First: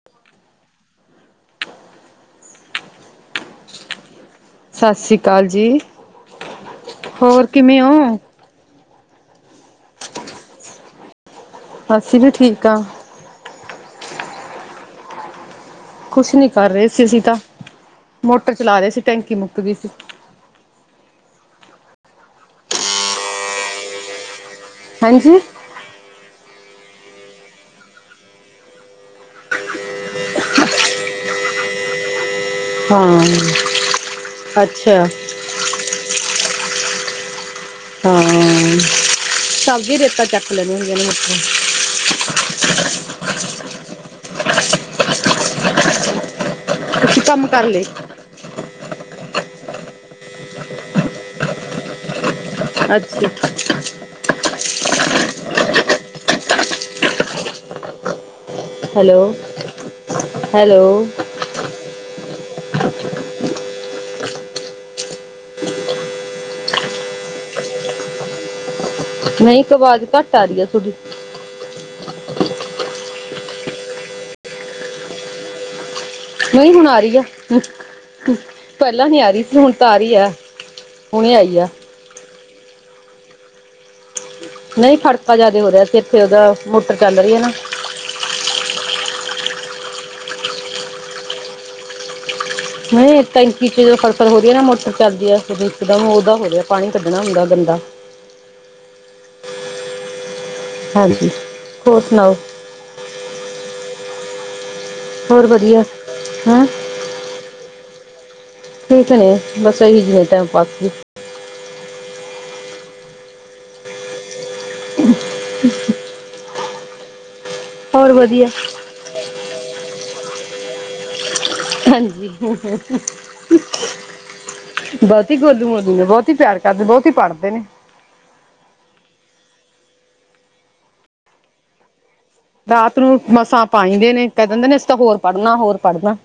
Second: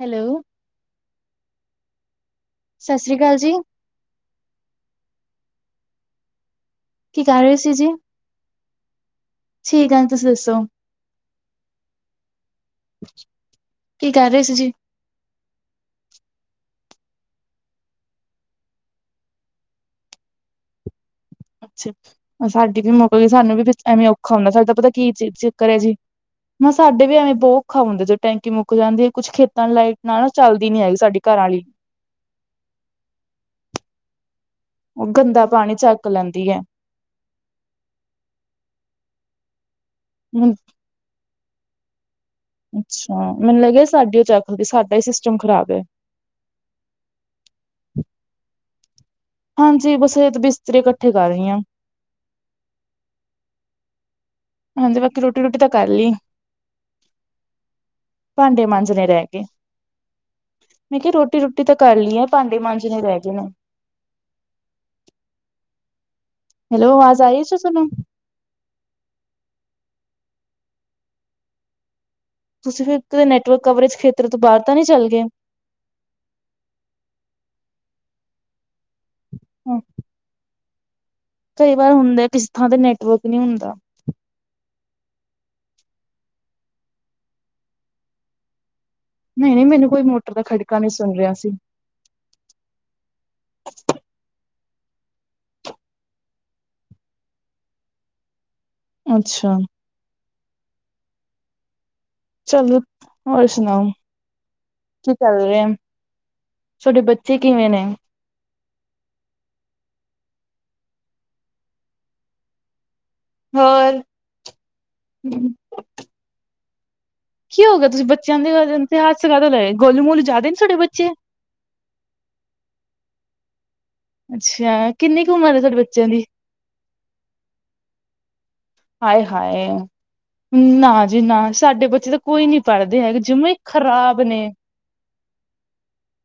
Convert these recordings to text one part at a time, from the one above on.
Hello. ਸਤਿ ਸ੍ਰੀ ਅਕਾਲ ਜੀ। ਸਤਿ ਸ਼੍ਰੀ ਅਕਾਲ ਜੀ। ਕੀ ਕਰ ਹੋਰ ਰਹੇ ਸੀ ਕਿਵੇਂ ਜੀ ਹੋ? ਠੀਕ ਆ ਤੁਸੀਂ ਦੱਸੋ। ਅਸੀਂ ਵੀ ਠੀਕ ਹਾਂ। ਕੀ ਕਰ ਰਹੇ ਸੀ ਜੀ। ਕੁਛ ਨੀ ਕਰ ਰਹੇ ਸੀ ਅਸੀਂ ਤਾਂ ਮੋਟਰ ਚਲਾ ਰਹੇ ਸੀ ਟੈਂਕੀ ਮੁੱਕ ਗਈ ਸੀ। ਅੱਛਾ ਸਾਡੀ ਵੀ ਮੌਕ ਗਈ ਸਾਨੂੰ ਵੀ ਐਵੇਂ ਔਖਾ ਹੁੰਦਾ ਸਾਡੇ ਤਾਂ ਪਤਾ ਕੀ ਚ ਹਾਂਜੀ। ਚੱਕਰ ਹੈ ਜੀ। ਮੈਂ ਸਾਡੇ ਵੀ ਐਵੇਂ ਬਹੁਤ ਔਖਾ ਹੁੰਦਾ ਜਦੋਂ ਟੈਂਕੀ ਮੁੱਕ ਜਾਂਦੀ ਹੈ ਕੁਛ ਖੇਤਾਂ ਲਾਈਟ ਨਾਲ ਨਾ ਚੱਲਦੀ ਨੀ ਹੈਗੀ ਸਾਡੀ ਘਰਾਂ ਵਾਲ ਲਈ। ਹੂੰ। ਉਹ ਗੰਦਾ ਪਾਣੀ ਚੱਕ ਲੈਂਦੀ ਹੈ। [unintelligible] ਅੱਛਾ, ਮੈਨੂੰ ਲੱਗਿਆ ਸਾਡੀ ਉਹ ਚੱਕਦੀ ਸਾਡਾ ਹੀ ਸਿਸਟਮ ਖਰਾਬ ਹੈ। ਤੁਸੀਂ ਕੰਮ ਕਰ ਲਏ। ਹਾਂਜੀ, ਬਸ ਇਹ ਤਾਂ ਬਿਸਤਰੇ ਇਕੱਠੇ ਕਰ ਰਹੀ ਹਾਂ। ਅੱਛਾ। ਹਾਂਜੀ, ਬਾਕੀ ਰੋਟੀ ਰੋਟੀ ਤਾਂ ਕਰ ਲਈ। ਭਾਂਡੇ ਮਾਂਜਣੇ ਰਹਿ ਹੈਲੋ, ਗਏ ਮੈਂ ਹੈਲੋ, ਕਿਹਾ ਰੋਟੀ ਰੁਟੀ। ਰੋਟੀ ਤਾਂ ਕਰ ਲਈ ਹੈ ਭਾਂਡੇ ਮਾਂਜਣੇ ਰਹਿ ਗਏ ਨੇ ਹੈਲੋ ਆਵਾਜ [unintelligible] ਨਹੀਂ ਆਵਾਜ਼ ਘੱਟ ਆ ਰਹੀ ਹੈ ਤੁਹਾਡੀ ਤੁਸੀਂ ਫਿਰ ਕਦੇ ਨੈਟਵਰਕ ਕਵਰੇਜ ਖੇਤਰ ਤੋਂ ਬਾਹਰ ਤਾਂ ਨਹੀਂ ਚੱਲ ਗਏ ਨਹੀਂ ਹੁਣ ਆ ਰਹੀ ਆ ਪਹਿਲਾਂ ਨਹੀ ਆ ਰਹੀ ਸੀ ਹੁਣ ਹਾਂ ਤਾਂ ਆ ਰਹੀ ਆ ਹੁਣੇ ਆਈ ਆ। ਕਈ ਵਾਰ ਹੁੰਦਾ ਕਿਸੇ ਥਾਂ ਤੇ ਨੈਟਵਰਕ ਨਹੀਂ ਹੁੰਦਾ ਨਹੀਂ ਖੜਕਾ ਜਿਆਦਾ ਹੋ ਰਿਹਾ ਸੀ ਇੱਥੇ ਉਹਦਾ ਮੋਟਰ ਚੱਲ ਰਹੀ ਹੈ ਨਾ ਨਹੀਂ-ਨਹੀਂ ਮੈਨੂੰ ਕੋਈ ਮੋਟਰ ਦਾ ਖੜਕਾ ਨਹੀਂ ਸੁਣ ਰਿਹਾ ਸੀ ਨਹੀਂ ਟੈਂਕੀ'ਚ ਜਦੋਂ ਫਸਲ ਹੋ ਰਹੀ ਹੈ ਨਾ ਮੋਟਰ ਚੱਲਦੀ ਇੱਕਦਮ ਉਹਦਾ ਹੋ ਰਿਹਾ ਪਾਣੀ ਕੱਢਣਾ ਹੁੰਦਾ ਗੰਦਾ ਅੱਛਾ ਹਾਂਜੀ ਹੋਰ ਸੁਣਾਓ [unintelligible] ਹੋਰ ਸੁਣਾਓ ਕੀ ਕਰ ਹੋਰ ਰਹੇ ਵਧੀਆ ਹੈਂ ਤੁਹਾਡੇ ਬੱਚੇ ਕਿਵੇਂ ਨੇ ਠੀਕ ਨੇ ਬਸ ਇਹੀ [unintelligible] ਹੋਰ [inaudible] ਕੀ ਹੋ ਗਿਆ ਤੁਸੀਂ ਹੋਰ ਬੱਚਿਆਂ ਵਧੀਆ। ਦੇ [unintelligible] ਲਏ ਗੋਲੂ ਮੋਲੂ ਜ਼ਿਆਦਾ ਨੀ ਸਾਡੇ ਬੱਚੇ ਹਾਂਜੀ ਅੱਛਾ ਕਿੰਨੀ ਕੁ ਬਹੁਤੀ ਉਮਰ ਹੈ ਗੋਲੂ ਤੁਹਾਡੇ ਮੋਲੂ ਨੇ ਬੱਚਿਆਂ ਦੀ ਬਹੁਤ ਹੀ ਪਿਆਰ ਕਰਦੇ ਬਹੁਤ ਹੀ ਪੜ੍ਹਦੇ ਨੇ ਹਾਏ-ਹਾਏ ਨਾ ਜੀ ਨਾ ਸਾਡੇ ਬੱਚੇ ਤਾਂ ਕੋਈ ਨੀ ਰਾਤ ਪੜ੍ਹਦੇ ਨੂੰ ਹੈਗੇ ਜਮਾ ਈ ਮਸਾਂ ਪਾਈਦੇ ਖ਼ਰਾਬ ਨੇ ਕਹਿ ਦਿੰਦੇ ਨੇ ਅਸੀਂ ਤਾਂ ਹੋਰ ਪੜ੍ਹਨਾ ਹੋਰ ਪੜ੍ਹਨਾ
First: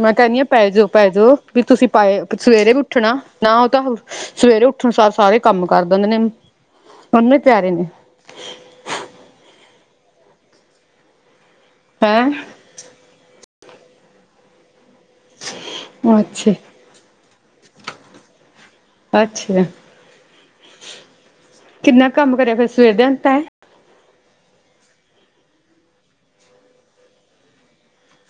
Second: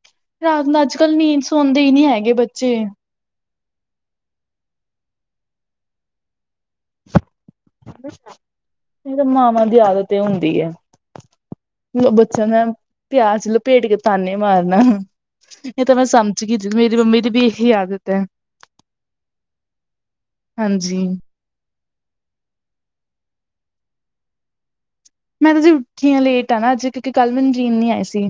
ਮੈਂ ਕਹਿੰਦੀ ਹਾਂ ਪੈ ਰਾਤ ਨੂੰ ਅੱਜ ਜਾਓ-ਪੈ ਕੱਲ੍ਹ ਜਾਓ ਨੀਂਦ ਵੀ ਸੌਂਦੇ ਤੁਸੀਂ ਹੀ ਨਹੀਂ ਪਾਏ ਹੈਗੇ ਸਵੇਰੇ ਬੱਚੇ ਵੀ ਉੱਠਣਾ ਨਾ ਉਹ ਤਾਂ ਸਵੇਰੇ ਉੱਠਣ ਸਾਰ ਸਾਰੇ ਕੰਮ ਕਰ ਦਿੰਦੇ ਨੇ [unintelligible] ਹੀ ਪਿਆਰੇ ਨੇ ਇਹ ਤਾਂ ਮਾਵਾਂ ਦੀ ਆਦਤ ਇਹ ਹੁੰਦੀ ਹੈ ਹੈਂ ਬੱਚਿਆਂ ਨੇ ਪਿਆਜ ਲਪੇਟ ਕੇ ਤਾਨੇ ਮਾਰਨਾ ਇਹ ਤਾਂ ਮੈਂ ਸਮਝ ਅੱਛਾ ਗਈ ਜੀ ਮੇਰੀ ਮੰਮੀ ਦੀ ਵੀ ਇਹੀ ਆਦਤ ਹੈ ਅੱਛਾ ਹਾਂਜੀ ਕਿੰਨਾ ਕੰਮ ਕਰਿਆ ਫਿਰ ਸਵੇਰ [unintelligible] ਮੈਂ ਤਾਂ ਜੀ ਉੱਠੀ ਹਾਂ ਲੇਟ ਆ ਨਾ ਅੱਜ ਕਿਉਂਕਿ ਕੱਲ ਮੈਨੂੰ ਨੀਂਦ ਨੀ ਆਈ ਸੀ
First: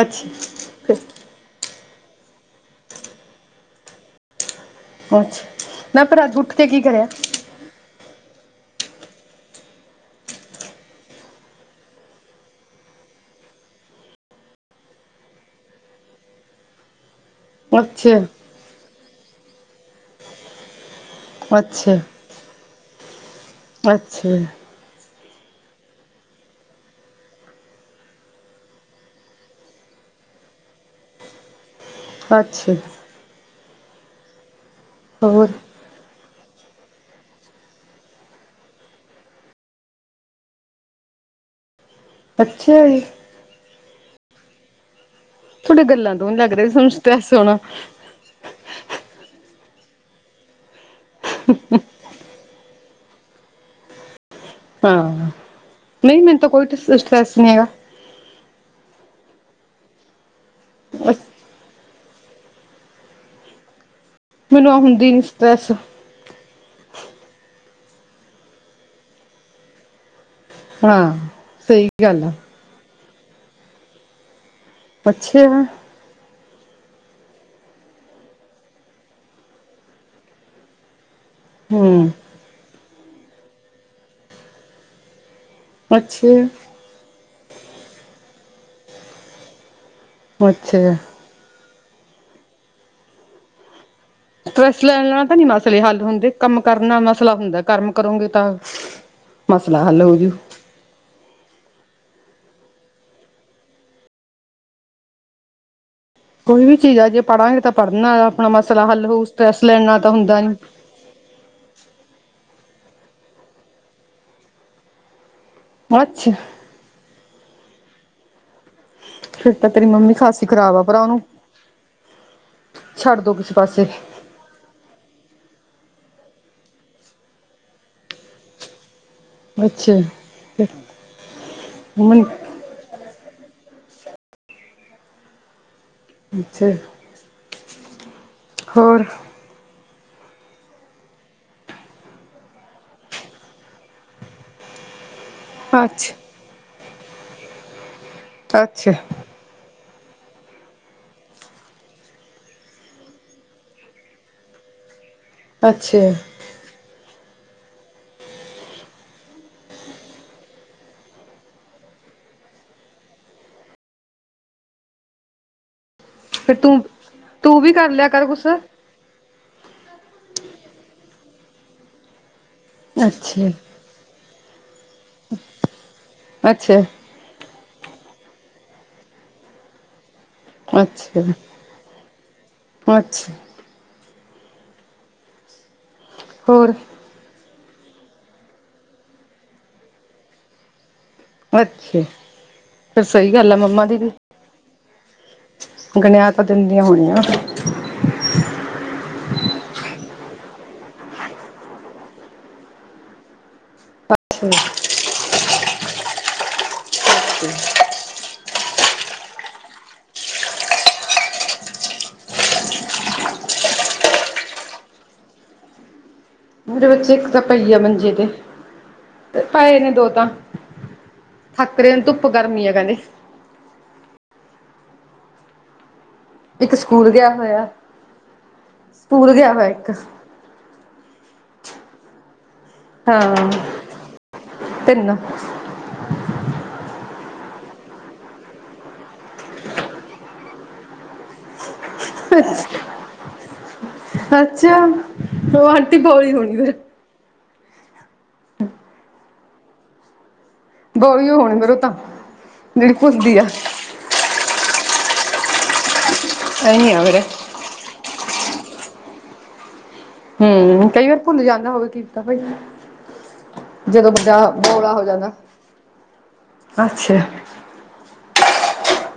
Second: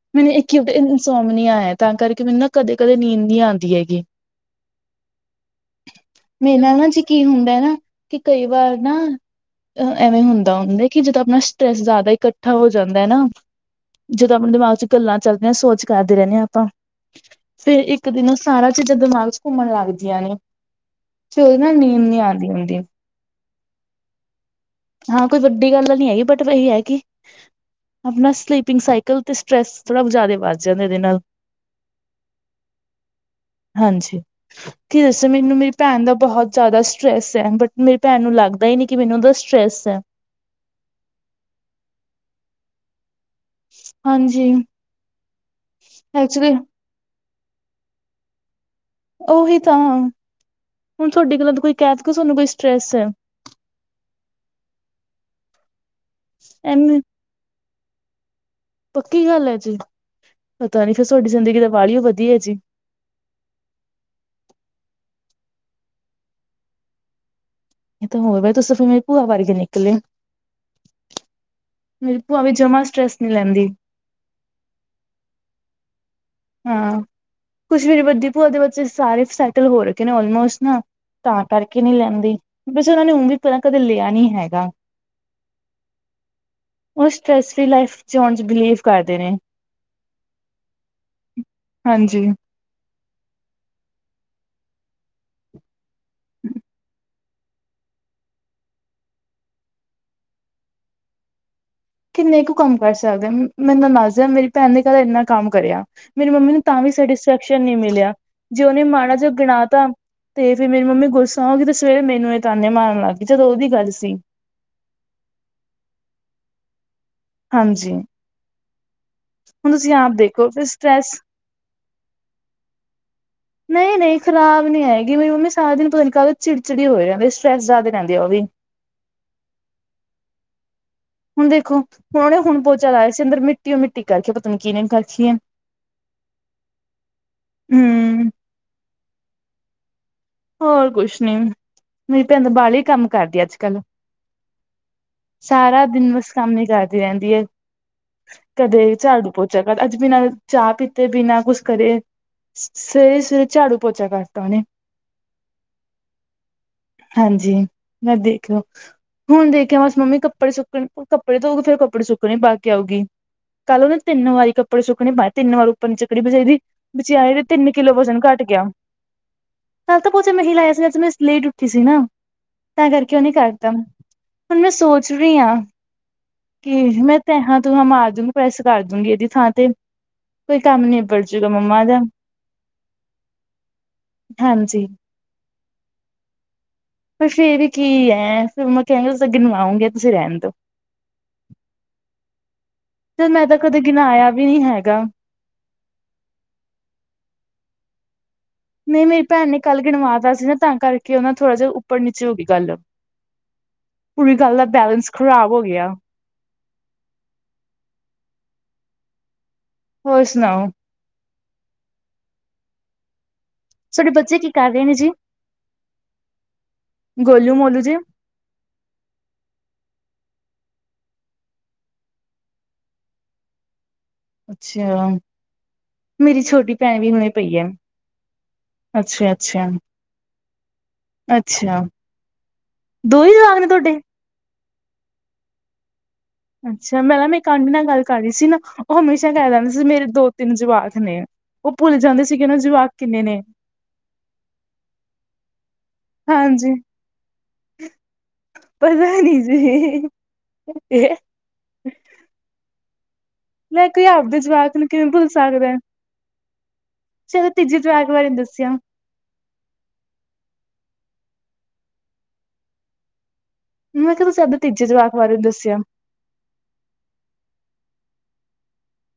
ਅੱਛਾ ਮੈਨੂੰ ਇੱਕ ਹੀ [unintelligible] ਨੀ ਆਇਆ ਤਾਂ ਕਰਕੇ ਮੈਨੂੰ ਨਾ ਕਦੇ-ਕਦੇ ਨੀਂਦ ਨਹੀਂ ਆਉਂਦੀ ਹੈਗੀ ਅੱਛਾ ਨਾ ਪਰ ਅੱਜ ਉੱਠ ਮੇਰੇ ਕੇ ਨਾਲ ਕੀ ਨਾ ਕਰਿਆ [unintelligible] ਹੁੰਦਾ ਨਾ ਕਿ ਕਈ ਵਾਰ ਨਾ ਐਵੇਂ ਹੁੰਦ ਹੁੰਦਾ ਕਿ ਜਿਦਾਂ ਆਪਣਾ ਸਟਰੈਸ ਜ਼ਿਆਦਾ ਇਕੱਠਾ ਹੋ ਜਾਂਦਾ ਹੈ ਨਾ ਜਦੋਂ ਆਪਣੇ ਦਿਮਾਗ ਚ' ਗੱਲਾਂ ਚੱਲਦੀਆਂ ਸੋਚ ਕਰਦੇ ਰਹਿੰਦੇ ਹਾਂ ਆਪਾਂ ਫਿਰ ਇੱਕ ਅੱਛਾ ਦਿਨ ਸਾਰਾ ਚੀਜ਼ਾਂ ਦਿਮਾਗ 'ਚ ਘੁੰਮਣ ਲੱਗਦੀਆਂ ਨੇ ਫਿਰ ਉਹ ਨਾ ਅੱਛਾ ਨੀਂਦ ਨੀ ਆਉਂਦੀ ਹੁੰਦੀ ਅੱਛਾ ਜੀ ਹਾਂ ਕੋਈ ਵੱਡੀ ਗੱਲ ਨਹੀਂ ਹੈਗੀ ਬਟ ਵਹੀ ਹੈ ਕਿ ਆਪਣਾ ਸਲੀਪਿੰਗ ਸਾਈਕਲ ਤੇ ਸਟਰੈਸ ਥੋੜ੍ਹਾ ਜ਼ਿਆਦਾ ਵੱਧ ਜਾਂਦਾ ਇਹਦੇ ਨਾਲ ਅੱਛਾ ਹਾਂਜੀ ਕੀ ਦੱਸਾ ਹੋਰ ਮੈਨੂੰ ਮੇਰੀ ਭੈਣ ਦਾ ਬਹੁਤ ਜ਼ਿਆਦਾ ਸਟਰੈੱਸ ਹੈ ਬਟ ਮੇਰੀ ਭੈਣ ਨੂੰ ਲੱਗਦਾ ਹੀ ਨਹੀਂ ਕਿ ਮੈਨੂੰ ਉਹਦਾ ਸਟਰੈੱਸ ਹੈ ਅੱਛਾ ਜੀ ਹਾਂਜੀ ਤੁਹਾਡੀ ਗੱਲਾਂ ਤੋਂ ਨੀ ਲੱਗ ਐਕਚੁਲੀ ਰਿਹਾ ਤੁਹਾਨੂੰ ਸਟਰੈਸ ਹੇਣਾ ਉਹੀ ਤਾਂ ਹਾਂ ਹੁਣ ਤੁਹਾਡੇ ਗੱਲਾਂ ਤੋਂ ਕੋਈ ਕਹਿਦ ਕੇ ਤੁਾਨੂੰ ਕੋਈ ਸਟਰ੍ਰੈਸ ਹੈ ਹਮ ਨਹੀਂ ਮੈਨੂੰ ਤਾਂ ਕੋਈ ਐਵੇਂ ਸਟਰੈ੍ਸ ਨਹੀਂ ਹੈਗਾ ਪੱਕੀ ਗੱਲ ਹੈ ਜੀ ਪਤਾ ਨੀ ਫਿਰ ਹੈਗਾ ਤੁਹਾਡੀ ਜ਼ਿੰਦਗੀ ਦਾ ਬਾਲਿਓ ਵਧੀਆ ਜੀ। ਮੈਨੂੰ ਆ ਹੁੰਦੀ ਨੀ ਸਟਰੈਸ ਇਹ ਤਾਂ ਹੋਰ ਤੁਸੀ ਫੇਰ ਮੇਰੀ ਭੂਆ ਵਰਗੇ ਨਿਕਲੇ ਹਾਂ ਸਹੀ ਮੇਰੀ ਗੱਲ ਆ ਭੂਆ ਵੀ ਜਮਾ ਸਟਰ੍ਰੈਸ ਨੀ ਲੈਂਦੀ ਅੱਛਾ। ਹਾਂ, ਕੁਛ ਮੇਰੀ ਵੱਡੀ ਭੂਆ ਦੇ ਬੱਚੇ ਸਾਰੇ ਸੈਟਲ ਹੋ ਰਹੇ ਨੇ ਅਲਮੋਸਤ ਨਾ ਤਾਂ ਕਰਕੇ ਨੀ ਹਮ ਲੈਂਦੀ ਬਸ ਉਹਨਾਂ ਨੇ ਉ ਵੀ ਕੀ ਕਦੇ ਲਿਆ ਨੀ ਹੈਗਾ ਅੱਛਾਂ। ਉਹ ਸਟ੍ਰੈਸ ਲਾਈਫ ਚ ਹੋਣ ਚ ਬਿਲੀਵ ਕਰਦੇ ਨੇ ਅੱਛਾ ਜੀ। ਹਾਂਜੀ। ਟਰੈੱਸ ਲੈ ਲੈਣਾ ਤਾਂ ਨੀ ਮਸਲੇ ਹੱਲ ਹੁੰਦੇ ਕੰਮ ਕਰਨਾ ਮਸਲਾ ਹੁੰਦਾ ਕੰਮ ਕਰੋਗੇ ਤਾਂ, ਮਸਲਾ ਹੱਲ ਹੋਜੂ ਕਿੰਨੇ ਕੁ ਕੰਮ ਕਰ ਸਕਦੇ ਮੈਨੂੰ ਦੱਸਦੇ ਆ ਮੇਰੀ ਭੈਣ ਨੇ ਕੱਲ ਇੰਨਾ ਕੰਮ ਕਰਿਆ ਮੇਰੀ ਮੰਮੀ ਨੂੰ ਕੋਈ ਤਾਂ ਵੀ ਚੀਜ਼ ਆ ਜੇ ਪੜਾਂਗੇ ਸੈਟਿਸਫੈਕਸ਼ਨ ਤਾਂ ਨੀ ਪੜ੍ਹਨ ਮਿਲਿਆ ਨਾਲ ਆਪਣਾ ਜੇ ਉਹਨੇ ਮਸਲਾ ਹੱਲ ਮਾੜਾ ਹੋਊ ਜਾ ਗਿਣਾ ਸਟਰੈਸ ਲੈਣ ਤਾ ਨਾਲ ਤਾਂ ਹੁੰਦਾ ਤੇ ਨੀ ਫੇਰ ਮੇਰੀ ਮੰਮੀ ਗੁੱਸਾ ਸੋਗੀ ਤੇ ਸਵੇਰੇ ਮੈਨੂੰ ਇਹ ਤਾਨੇ ਮਾਰਨ ਲੱਗ ਗਈ ਜਦੋਂ ਉਹਦੀ ਗੱਲ ਸੀ। ਅੱਛਾ। ਹਾਂਜੀ। ਫਿਰ ਤਾਂ ਤੇਰੀ ਤੁਸੀਂ ਆਪ ਮੰਮੀ ਖਾਸੀ ਦੇਖੋ ਫਿਰ ਖ਼ਰਾਬ ਆ ਭਰਾ ਸਟਰੈਸ ਉਹਨੂੰ। ਛੱਡ ਦੋ ਕਿਸੇ ਪਾਸੇ। ਨਹੀਂ-ਨਹੀਂ ਖ਼ਰਾਬ ਨੀ ਹੈਗੀ ਮੇਰੀ ਮੰਮੀ ਸਾਰਾ ਦਿਨ ਨੂੰ ਪਤਾ ਨੀ ਕਦੇ ਚਿੜਚਿੜੀ ਹੋਏ ਰਹਿੰਦੀ ਸਟਰੈਸ ਜ਼ਿਆਦਾ ਲੈਦੀ ਐ ਉਹ ਵੀ। ਅੱਛਾ। ਹੁਣ ਦੇਖੋ ਹੁਣ ਮਨ ਉਹਨੇ ਹੁਣ ਪੋਚਾ ਲਾਇਆ ਸੀ ਅੰਦਰ ਮਿੱਟੀਓ ਮਿੱਟੀ ਕਰਕੇ ਪਤਾ ਨੀ ਕਿਨੇ ਕਰ ਰੱਖੀ ਐ। ਅੱਛਾ। ਹੂੰ, ਹੋਰ। ਹੋਰ ਕੁਛ ਨੀ ਮੇਰੀ ਭੈਣ ਦਾ ਵਾਲਾ ਈ ਕੰਮ ਕਰਦੀ ਐ ਅੱਜ ਕੱਲ। ਸਾਰਾ ਦਿਨ ਅੱਛਾ ਬਸ ਕੰਮ ਈ ਕਰਦੀ ਰਹਿੰਦੀ ਐ ਕਦੇ ਅੱਛਾ ਝਾੜੂ ਬੋਤ ਜਗਾ ਅੱਜ ਬਿਨਾਂ ਚਾਹ ਪੀਤੇ ਬਿਨਾਂ ਕੁਛ ਕਰੇ। ਸਵੇਰੇ ਸਵੇਰੇ ਝਾੜੂ ਪੋਚਾ ਕਰਤਾ ਉਹਨੇ ਅੱਛਾ। ਹਾਂਜੀ ਮੈਂ ਦੇਖਓ ਹੁਣ ਦੇਖਿਆ ਬਸ ਮੰਮੀ ਕੱਪੜੇ ਸੁੱਕਣੇ ਕੱਪੜੇ ਧੋ ਕੇ ਫੇਰ ਕੱਪੜੇ ਸੁੱਕਣੇ ਪਾ ਆਉਗੀ। ਕੱਲ੍ਹ ਓਨੇ ਤਿੰਨ ਵਾਰੀ ਕੱਪੜੇ ਸੁੱਕਣੇ ਬਾਹਰ ਤਿੰਨ ਵਾਰ ਚੱਕੜ ਬਜਾਈ ਫਿਰ ਦੀ ਤੂੰ ਬਚਿਆਰੀ ਤੂੰ ਤਿੰਨ ਵੀ ਕਰ ਕਿੱਲੋ ਲਿਆ ਵਜਨ ਕਰ ਘੱਟ ਕੁਛ ਗਿਆ। ਅੱਛਾ ਕੱਲ ਤਾਂ ਪੋਚਾ ਮੈਂ ਹੀ ਲਾਇਆ ਸੀ ਨਾ, ਅੱਜ ਮੈਂ ਲੇਟ ਉੱਠੀ ਸੀ ਨਾ ਤਾਂ ਕਰਕੇ ਉਹ ਨੀ ਅੱਛਾ ਕਰਦਾ ਤਾਂ। ਹੁਣ ਮੈਂ ਸੋਚ ਰੀ ਆ ਕਿ ਅੱਛਾ ਮੈਂ ਤੇਹਾ ਤੁਹਾ ਮਾਰ ਦੂੰਗੀ ਪ੍ਰੈਸ ਕਰ ਦੂੰਗੀ ਇਹਦੀ ਥਾਂ ਤੇ ਕੋਈ ਕੰਮ ਨੀਬੜ ਜੂਗਾ ਮੰਮਾ ਦਾ ਅੱਛਾ। ਹਾਂਜੀ। ਹੋਰ। ਪਰ ਫੇਰ ਵੀ ਕੀ ਐ ਫਿਰ ਮੈਂ ਕਹਿਣ ਤੁਸੀ ਗਿਨਵਾਉਂਗੇ ਤੁਸੀਂ ਰਹਿਣ ਦੋ ਅੱਛਾ ਫਿਰ ਚੱਲ ਸਹੀ ਮੈਂ ਗੱਲ ਆ ਤਾਂ ਕਦੇ ਮੰਮਾ ਦੀ ਗਿਨਾਇਆ ਵੀ ਨੀ ਹੈਗਾ। ਗਣਿਆ ਤਾਂ ਦਿੰਦੀਆਂ ਹੋਣੀਆਂ। ਨਹੀਂ ਮੇਰੀ ਭੈਣ ਨੇ ਕੱਲ ਗਣਵਾਤਾ ਸੀ ਨਾ ਤਾਂ ਕਰਕੇ ਉਹਨਾ ਥੋੜ੍ਹਾ ਜਿਹਾ ਉੱਪਰ ਨੀਚੇ ਹੋ ਗਈ ਗੱਲ ਪੂਰੀ ਅੱਛਾ ਗੱਲ ਦਾ ਬੈਲੇੈਂਸ ਖ਼ਰਾਬ ਹੋ ਗਿਆ। ਹੋਰ ਸੁਣਾਓ। ਤੁਹਾਡੇ ਬੱਚੇ ਕੀ ਕਰ ਰਹੇ ਨੇ ਜੀ। ਮੇਰੇ ਬੱਚੇ ਇੱਕ ਤਾਂ ਗੋਲੂ ਪਈ ਆ ਮੋਲੂ ਜੀ ਮੰਜੇ ਤੇ ਪਏ ਨੇ ਦੋ ਤਾਂ ਥੱਕ ਰੇ ਨੂੰ ਧੁੱਪ ਗਰਮੀ ਆ ਕਹਿੰਦੇ। ਅੱਛਾ। ਮੇਰੀ ਛੋਟੀ ਇੱਕ ਭੈਣ ਸਕੂਲ ਵੀ ਗਿਆ ਹੁਣੇ ਪਈ ਹੈ, ਹੋਇਆ ਅੱਛਾ ਸਕੂਲ ਗਿਆ ਹੋਇਆ ਅੱਛਾ। ਇੱਕ ਅੱਛਾ- ਦੋ ਹੀ ਹਾਂ ਜਵਾਕ ਨੇ ਤੁਹਾਡੇ ਤਿੰਨ- ਅੱਛਾ ਮੈਂ ਨਾ ਮੈਂ ਇੱਕ ਆਂਟੀ ਨਾਲ ਗੱਲ ਕਰ ਰਹੀ ਸੀ ਨਾ ਉਹ ਹਮੇਸ਼ਾ ਕਹਿ ਦਿੰਦੇ ਸੀ ਮੇਰੇ ਨਾ ਦੋ ਤਿੰਨ ਜਵਾਕ ਨੇ- ਉਹ ਭੁੱਲ ਜਾਂਦੇ ਸੀਗੇ ਨਾਂ ਜਵਾਕ ਕਿੰਨੇ ਨੇ- ਅੱਛਾ ਉਹ ਆਂਟੀ ਬੌਲੀ ਹੋਣੀ ਹਾਂਜੀ ਫੇਰ- ਪਤਾ ਨੀ ਜੀ- ਬੋਲੀ ਹੋਣੀ ਫੇਰ ਔ ਤਾਂ ਜਿਹੜੀ ਭੁੱਲਦੀ ਏ - ਲੈ ਕੋਈ ਆਪਦੇ ਜਵਾਕ ਨੂੰ ਕਿਵੇਂ ਭੁੱਲ ਸਕਦਾ- ਕਰੇਗੇ ਅਵੇ ਦੇ ਚਲੋ ਤੀਜੇ ਜਵਾਕ ਬਾਰੇ ਦੱਸਿਓ ਹੂੰ ਕਈ ਵਾਰ ਭੁਲ ਜਾਂਦਾ ਹੋਵੇ ਕੀ ਪਤਾ ਭਾਈ - ਜਦੋਂ ਮੈਂ ਕਿਹਾ ਬੰਦਾ ਤੁਸੀਂ ਆਪਦੇ ਤੀਜੇ ਬੋਲਾ ਹੋ ਜਵਾਕ ਜਾਂਦਾ ਬਾਰੇ ਦੱਸਿਆ ਅੱਛਾ -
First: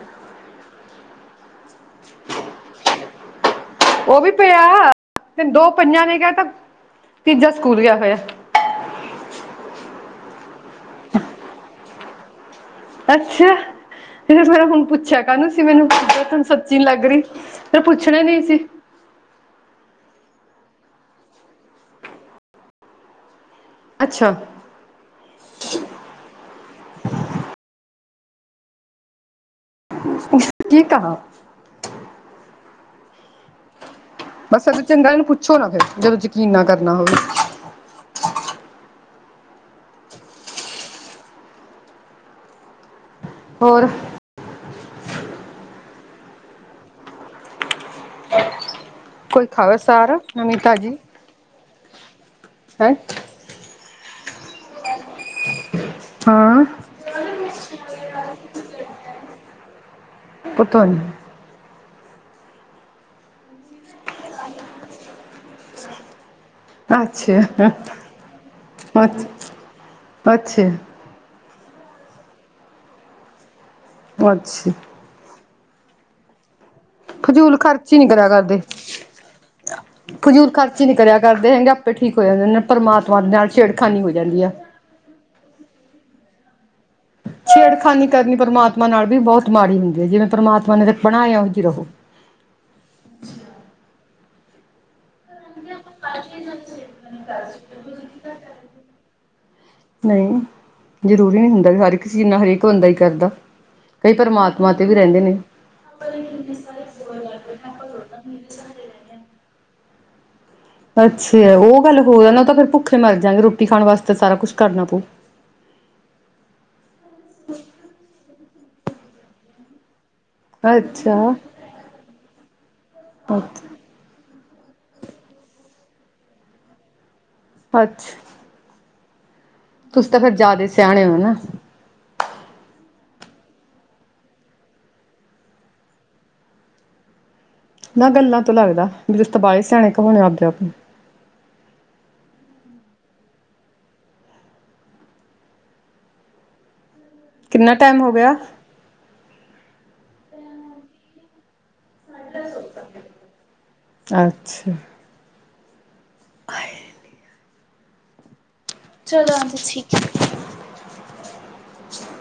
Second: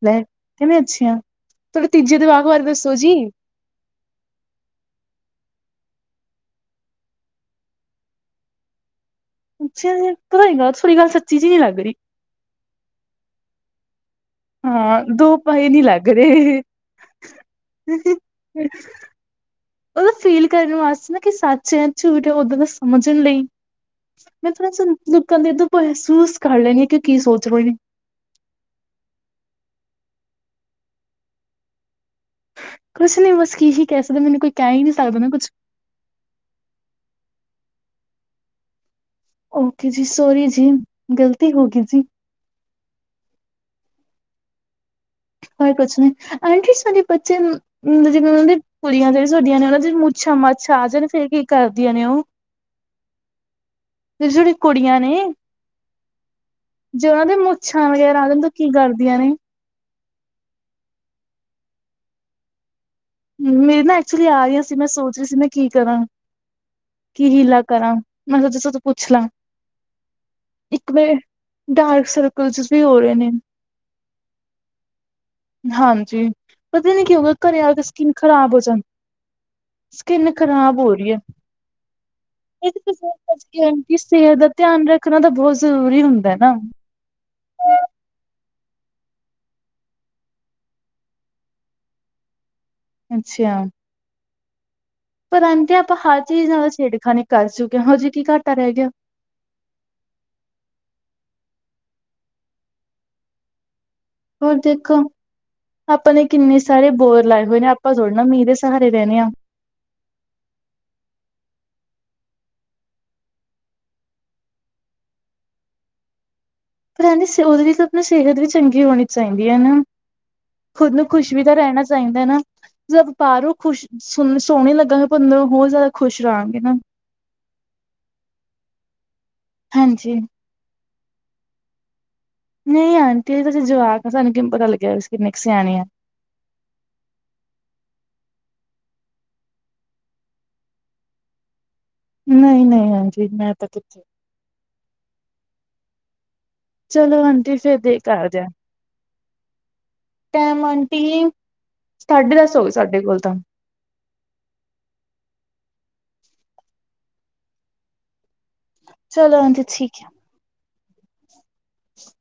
ਲੈ ਕਿਵੇਂ ਅੱਛਾ ਆ ਤੁਹੀ ਤੀਜੇ ਜਵਾਕ ਬਾਰੇ ਦੱਸੋ ਜੀ- ਉਹ ਵੀ ਪਿਆ ਦੋ ਪਈਆਂ ਨੇ ਕਿਹਾ ਤਾਂ ਤੀਜਾ ਸਕੂਲ ਗਿਆ ਹੋਇਆ- ਅੱਛਾ ਜੀ ਗੱਲ ਥੋੜੀ ਗੱਲ ਸੱਚੀ ਜਿ ਨੀ ਲੱਗ ਰਹੀ- ਅੱਛਾ- ਤੇ ਮੇ ਹੁਣ ਹਾਂ ਪੁੱਛਿਆ ਦੋ ਕਾਹਨੂੰ ਸੀ ਪਹੇ ਨੀ ਮੈਨੂੰ ਲੱਗ ਤਹਾਨੂੰ ਰਹੇ। ਸੱਚੀ ਨੀ ਲੱਗ ਰਹੀ ਤੇ ਪੁੱਛਣਾ ਨਈ ਸੀ- ਉਹਦਾ ਫੀਲ ਕਰਨ ਵਾਸਤੇ ਨਾ ਕਿ ਸੱਚਿਆਂ ਝੂਠ ਏ ਓਦਾਂ ਦਾ ਸਮਝਣ ਲਈ ਅੱਛਾ ਮੈਂ - ਲੋਕਾਂ ਦੀ ਏਧੋਂ ਮਹਿਸੂਸ ਕਰ ਲੈਣੀ ਆ ਕਿ ਕੀ ਸੋਚ ਰਹੇ ਨੇ - ਮੁਸ਼ਕ ਜੀ ਕਹਾ- ਕੁਛ ਨੀ ਮੁਸਕੀ ਜੀ ਕੇਸੇ ਦੇ ਮੈਨੂੰ- ਕੋਈ ਬਸ ਕਹਿ ਹੀ ਨਹੀਂ ਚੰਗਾ ਸਕਦਾ ਇਹਨੂੰ ਕੁਛ ਪੁੱਛੋ ਨਾ ਫੇਰ ਜਦੋਂ ਜਕੀਨ ਨਾ ਕਰਨਾ ਹੋਵੇ- ਓਕੇ ਜੀ ਸੋਰੀ ਜੀ ਗਲਤੀ ਹੋ ਗਈ ਜੀ- ਹੋਰ- ਹੋ ਕੁਛ ਨੀ ਆਂਟੀ ਬੱਚੇ ਨੂੰ - ਕੁੜੀਆਂ ਦੇ ਕੋਈ ਸਾਡੀਆਂ ਦੇ ਖਾਵੇ ਉਹਨਾਂ ਦੇ ਸਾਰ ਮੁੱਛਾਂ ਨਵੀਂ ਮਾੱਛਾ ਆ ਤਾਜੀ ਜਾਨ ਫਿਰ ਕੀ ਕਰਦੀਆਂ ਨੇ ਉਹ- ਹੈਂ- ਜੈ ਜਿਹੜੀਆਂ ਕੁੜੀਆਂ ਨੇ- ਹਾਂ ਜੇ ਉਹਨਾਂ ਦੇ ਮੁੱਛਾਂ ਵਗੈਰਾ ਆ ਜਾਨ ਤੇ ਔ ਕੀ ਕਰਦੀਆਂ ਨੇ- ਪਤਾ ਨੀ- ਹੂੰ ਮੇਰੇ ਨਾ ਐਕਚੁਲੀ ਆ ਰਹੀ ਸੀ ਮੈਂ ਸੋਚ ਰਹੀ ਸੀ ਮੈਂ ਕੀ ਕਰਾਂ- ਕੀ ਅੱਛਾ ਹੀਲਾ ਕਰਾਂ ਮੈਂ ਸੋਚਾਂ ਪੁੱਛ ਲਾਂ ਅੱਛਾ ਅੱਛਾ ਇੱਕ ਵ- ਡਾਰਕ ਸਰਕਲਜ਼ ਵੀ ਹੋ ਰਹੇ ਨੇ- ਅੱਛਾ- ਹਾਂਜੀ ਪਤਾ ਨੀ ਕਿ ਹੋ ਗਿਆ ਘਰੇ ਆ ਕੇ ਕੁਛ - ਨੀ ਕਰਿਆ ਕਰਦੇ- ਸਕਿੰਨ ਫਜੂਲ ਖ਼ਰਾਬ ਖਰਚੀ ਹੋ ਨੀ ਰਹੀ ਕਰਿਆ ਹੈ ਕਰਦੇ ਹੈਗੇ ਆਪੇ ਠੀਕ ਹੋ ਜਾਂਦੇ ਇਹਦੇ ਤੇ ਫੋਨ ਪਰਮਾਤਮਾ ਦੇ ਨਾਲ- ਕਰਕੇ ਆਂਟੀ ਛੇੜਖਾਨੀ ਹੋ ਸਿਹਤ ਜਾਂਦੀ ਦਾ ਐ - ਧਿਆਨ ਰੱਖਣਾ ਤਾਂ ਬਹੁਤ ਜ਼ਰੂਰੀ ਹੁੰਦਾ ਨਾ ਖਾਨੀ ਕਰਨੀ ਪ੍ਰਮਾਤਮਾ ਨਾਲ ਵੀ ਬਹੁਤ ਮਾੜੀ ਹੁੰਦੀ ਐ ਜਿਵੇਂ ਪ੍ਰਮਾਤਮਾ ਨੇ ਬਣਾਇਆ ਉਂਝ ਹੀ ਰਹੋ ਅੱਛੀਆ ਪਰ ਰਹਿਦੇ ਆਪਾਂ ਹਰ ਚੀਜ਼ ਨਾਲ ਛੇੜਖਾਨੀ ਕਰ ਚੁੱਕੇ ਹਜੇ ਕੀ ਘਾਟਾ ਰਹਿ ਗਿਆ ਨਈ ਜ਼ਰੂਰੀ ਨੀ ਹੁੰਦਾ ਹਰ ਇੱਕ ਚੀਜ਼ ਨਾਲ ਹਰੇਕ ਬੰਦਾ ਹੀ ਕਰਦਾ ਆ ਕਈ ਹੋਰ ਪਰਮਾਤਮਾ ਤੇ ਵੀ ਦੇਖੋ ਰਹਿੰਦੇ ਨੇ ਆਪਾਂ ਨੇ ਕਿੰਨੇ ਸਾਰੇ ਬੋੜ ਲਾਏ ਹੋਏ ਨੇ ਆਪਾਂ ਥੋੜੇ ਨਾ ਮੀਂਹ ਦੇ ਸਹਾਰੇ ਰਹਿਣੇ ਆ ਅੱਛਾ ਉਹ ਗੱਲ ਹੋਰ ਨਾ ਤਾਂ ਫੇਰ ਭੁੱਖੇ ਮਰਜਗੇ ਰੋਟੀ ਖਾਣ ਵਾਸਤੇ ਸਾਰਾ ਕੁੱਛ ਕਰਨਾ ਪਊ ਪਰ ਐਨੀ ਸੇਉਲ ਵੀ ਤਾਂ ਆਪਣਾ ਸਿਹਤ ਵੀ ਚੰਗੀ ਹੋਣੀ ਚਾਹੀਦੀ ਐ ਨਾ ਖੁਦ ਨੂੰ ਅੱਛਾ ਖੁਸ਼ ਵੀ ਤਾਂ ਰਹਿਣਾ ਚਾਈਦਾ ਨਾ ਜਦ ਪਾਰੋਂ ਅੱਛਾ ਖੁਸ਼ ਸੁਨ ਨੂੰ ਸੋਹਣੀ ਈ ਲੱਗਾਗੇ ਪਰ ਮ ਹੋਰ ਜ਼ਿਆਦਾ ਖੁਸ਼ ਰਹਾਂਗੇ ਨਾ ਅੱਛਾ ਤੁਸੀਂ ਹਾਂਜੀ। ਤਾਂ ਫੇਿਰ ਜ਼ਿਆਦਾ ਸਿਆਣੇ ਉ ਨਾ ਨਹੀਂ ਆਂਟੀ ਅਜੇ ਤੇ ਅਸੀਂ ਜਵਾਕ ਆ ਤਾਨੂੰ ਕਿਵੇਂ ਪਤਾ ਲੱਗਿਆ ਅਸੀਂ ਕਿੰਨੇ ਕ ਸਿਆਣੇ ਆ ਨਾ ਗੱਲਾਂ ਤੋਂ ਲੱਗਦਾ ਤੁਸੀ ਤਾਂ ਬਾਲੇ ਏ ਸਿਆਣੇ ਕਹਾਣੇ ਆਪਣੇ ਆਪ ਨੂੰ ਨਹੀਂ ਨਹੀਂ ਈ ਆਜੀ ਈ ਮੈਂ ਤਾਂ ਕਿੱਥੇ ਚਲੋ ਆਂਟੀ ਕਿੰਨਾ ਫਿਰ ਦੇ ਟਾਈਮ ਹੋ ਤਾ ਗਿਆ ਆਜ ਟਾਮ ਆਂਟੀ ਈ ਸਾਢੇ ਦਸ ਹੋ ਗਏ ਸਾਡੇ ਕੋਲ ਤਾਂਆ ਅੱਛਾ ਆਏ ਚਲੋ ਆਂਟੀ ਠੀਕ ਐ ਹਮ